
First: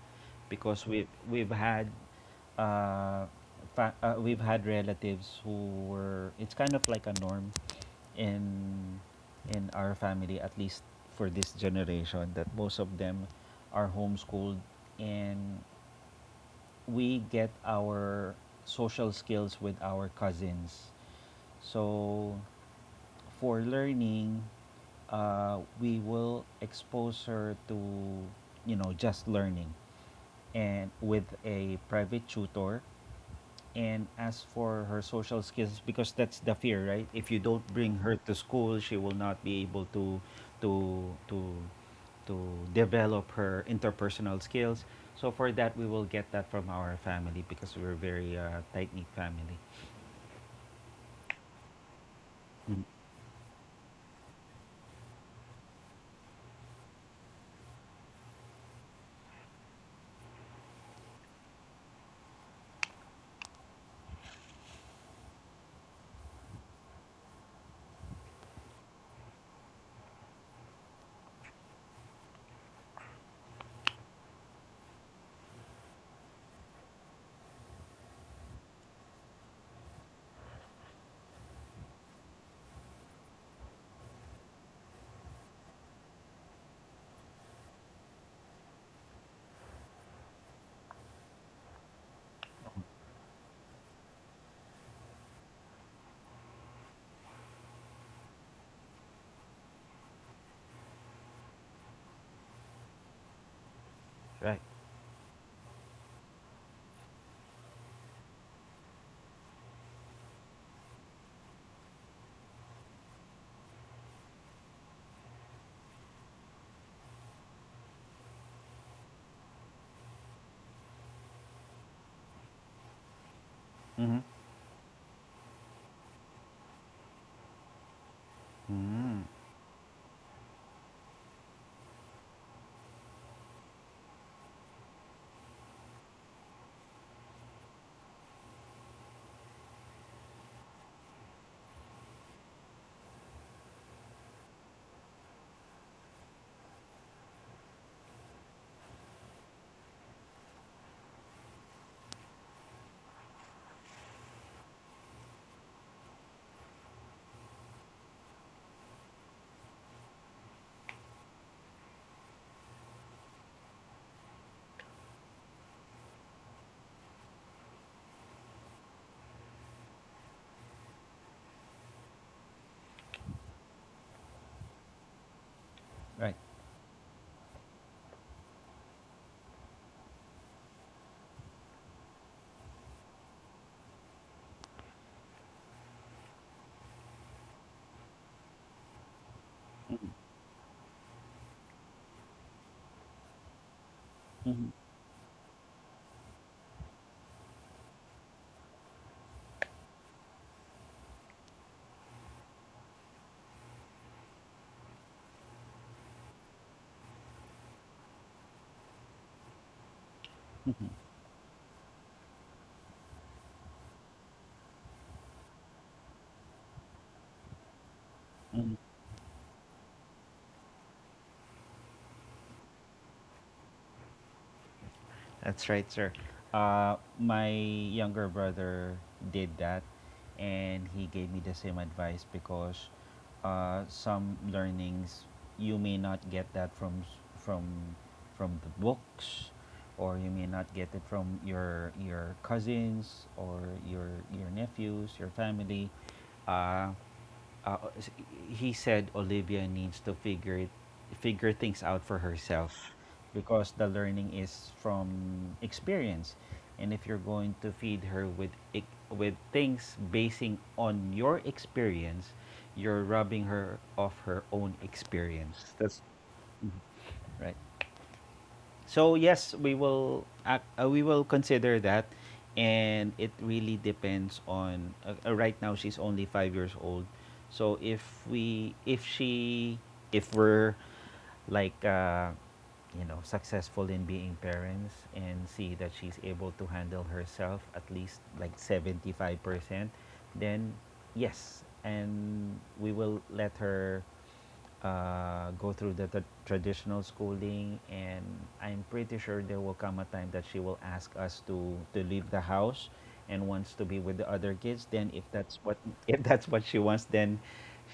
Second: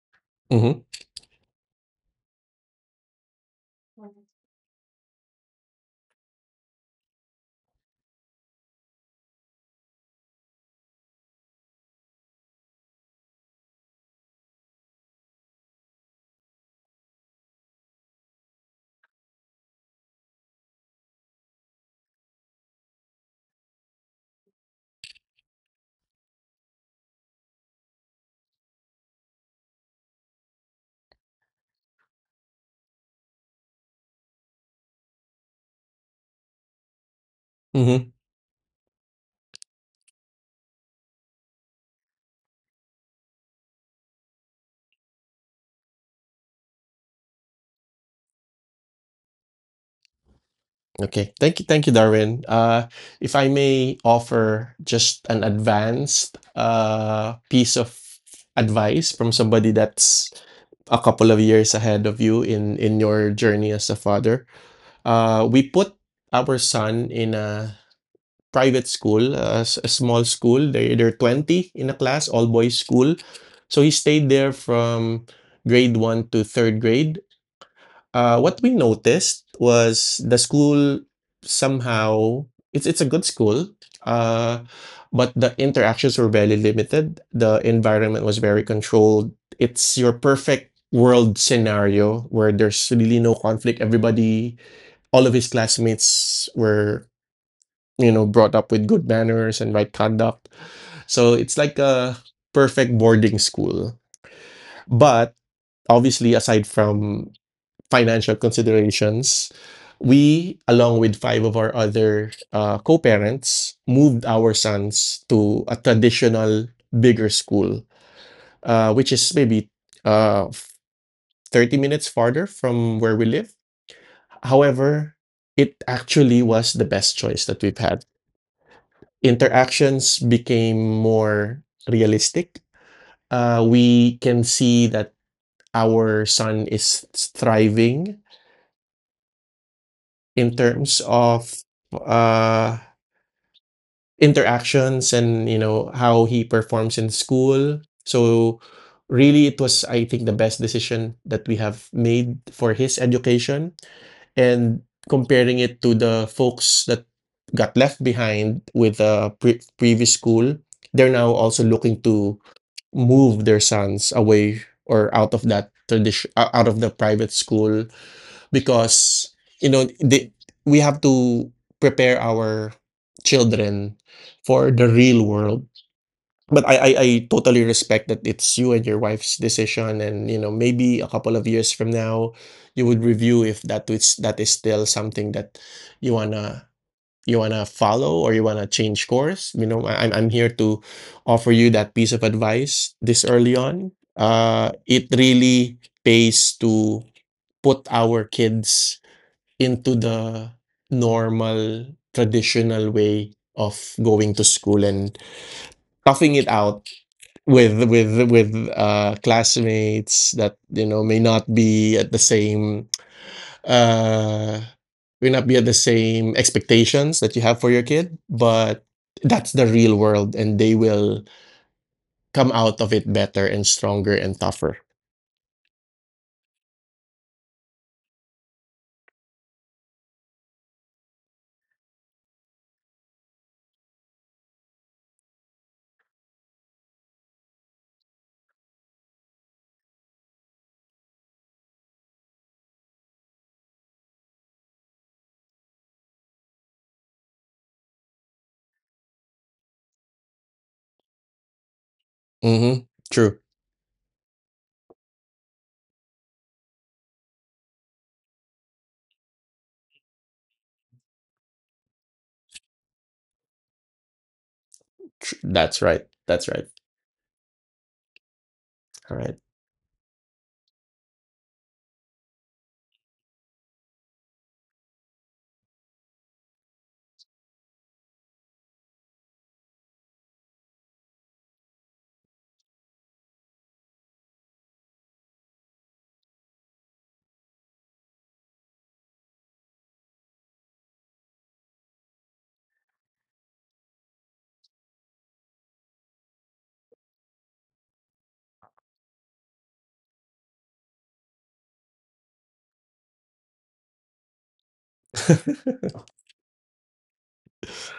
A: Mhm,
B: because we've we've had uh, fa- uh, we've had relatives who were. It's kind of like a norm in in our family, at least for this generation, that most of them are homeschooled, and we get our social skills with our cousins. So for learning, uh, we will expose her to, you know, just learning and with a private tutor. And as for her social skills, because that's the fear, right? If you don't bring
A: mhm.
B: her to school, she will not be able to, to, to, to develop her interpersonal skills. So for that, we will get that from our family because we're very uh, tight knit family.
A: Okay. Thank you, thank you, Darwin.
B: Mm.
A: Uh, if I may offer just an advanced uh piece of advice from somebody that's a couple of years ahead of you in in your journey as a father. Uh, we put our son in a private school, a a small school. They, they're twenty in a class, all boys school. So he stayed there from grade one to third grade. Uh, what we noticed was the school somehow, it's, it's a good school. Uh, but the interactions were very limited. The environment was very controlled. It's your perfect world scenario where there's really no conflict. Everybody All of his classmates were, you know, brought up with good manners and right conduct, so it's like a perfect boarding school,
B: Right.
A: but obviously aside from financial considerations, we along with five of our other uh, co-parents moved our sons to a traditional bigger school, uh, which is maybe uh, thirty minutes farther from where we live.
B: Mm-hmm.
A: However, it actually was the best choice that we've had.
B: Mm-hmm.
A: Interactions became more realistic. Uh, we can see that our son is thriving in terms of uh, interactions and, you know, how he performs in school. So really, it was I think the best decision that we have made for his education. And comparing it to the folks that got left behind with the pre- previous school, they're now also looking to move their sons away or out of that tradition uh, out of the private school, because you know they, we have to prepare our children for the real world.
B: Right.
A: But I, I i totally respect that it's you and your wife's decision, and you know, maybe a couple of years from now you would review if that is that is still something that you want to you want to follow or you want to change course. You know, I, i'm I'm here to offer you that piece of advice this early on. Uh
B: Mhm,
A: it really pays to put our kids into the normal traditional way of going to school and toughing it out with with with uh classmates that, you know, may not be at the same uh will not be at the same expectations that you have for your kid,
B: mhm.
A: but that's the real world and they will come out of it better and stronger and tougher.
B: That's right, sir. Uh, my younger brother did that, and he gave me the same advice because uh, some learnings you may not get that from s- from from the books, or you may not get it from your your cousins or your your nephews, your family. Uh, uh, he said Olivia needs to figure it, figure things out for
A: Mm-hmm.
B: herself,
A: True.
B: because the learning is from experience, and if you're going to feed her with ex- with things basing on your experience, you're rubbing her off her own
A: Tr-
B: experience,
A: That's right. That's right.
B: right?
A: All
B: So
A: right.
B: yes, we will ac- uh, we will consider that, and it really depends on. Uh, uh, right now, she's only five years old, so if we if she if we're like uh, you know, successful in being parents and see that she's able to handle herself at least like seventy five percent, then yes, and we will let her uh, go through the, the traditional schooling. And I'm pretty sure there will come a time that she will ask us to to leave the house and wants to be with the other kids. Then, if that's what if that's what she wants, then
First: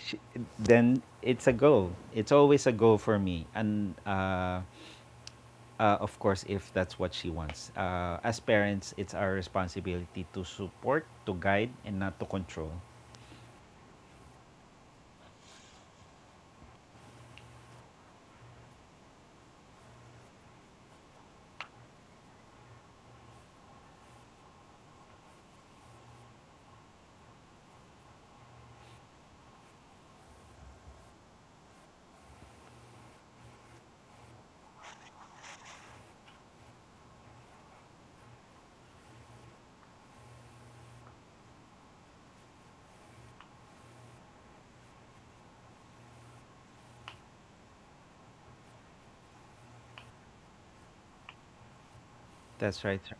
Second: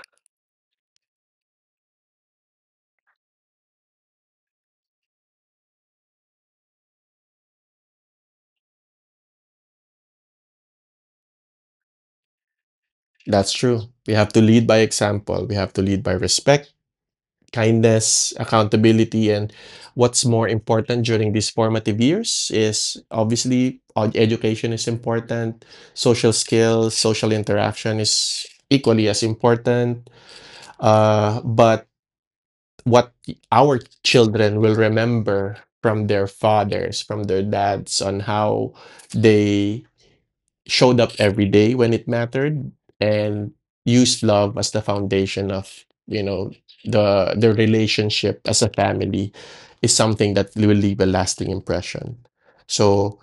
B: she, then it's a go. It's always a go for me, and uh, uh, of course, if that's what she wants. Uh, as parents, it's our responsibility to support, to guide, and not to control.
A: That's true. We have to lead by example. We have to lead by respect, kindness, accountability, and what's more important during these formative years is obviously, uh, education is important, social skills, social interaction is equally as important. Uh, but what our children will remember from their fathers, from their dads, on how they showed up every day when it mattered and used love as the foundation of, you know, the the relationship as a family is something that will leave a lasting impression.
B: That's right.
A: So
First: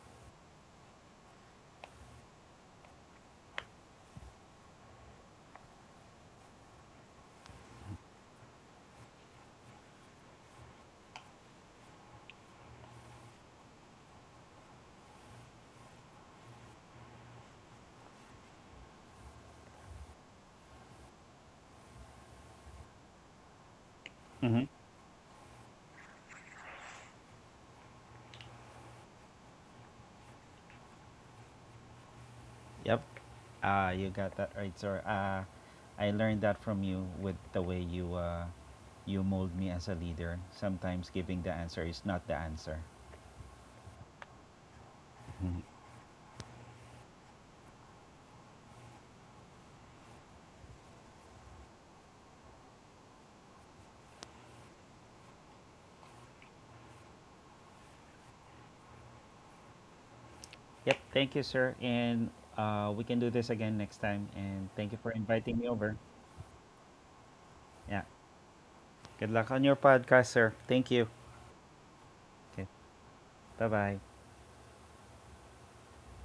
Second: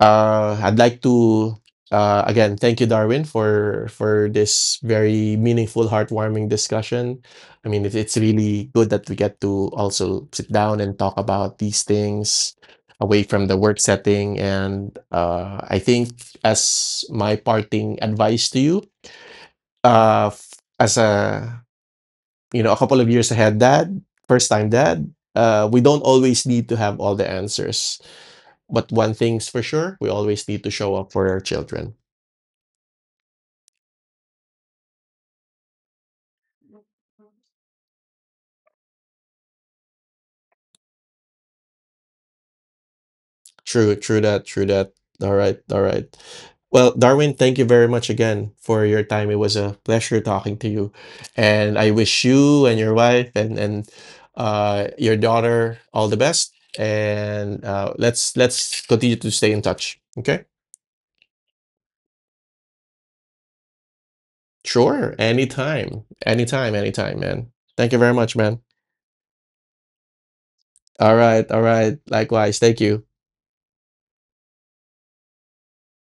A: uh, I'd like to uh, again thank you, Darwin, for for this very meaningful, heartwarming discussion. I mean, it, it's really good that we get to also sit down and talk about these things away from the work setting. And uh, I think as my parting advice to you, uh, f- as a, you know, a couple of years ahead dad, first time dad, uh, we don't always need to have all the answers, but one thing's for sure, we always need to show up for our children.
B: Yep. Uh, you got that right, sir. Uh, I learned that from you with the way you uh, you mold me as a leader. Sometimes giving the answer is not the answer.
A: True, true that, true that. All right,
B: Mhm.
A: all right. Well, Darwin, thank you very much again for your time. It was a pleasure talking to you. And I wish you and your wife and and uh, your daughter all the best. And uh, let's let's continue to stay in touch. Okay?
B: Yep. Thank you, sir. And uh, we can do this again next time. And thank you for
A: Sure.
B: inviting me over.
A: Anytime. Anytime, anytime, man.
B: Yeah.
A: Thank you very much, man.
B: Good luck on your podcast, sir. Thank you.
A: All right, all right.
B: Okay.
A: Likewise. Thank you.
B: Bye bye.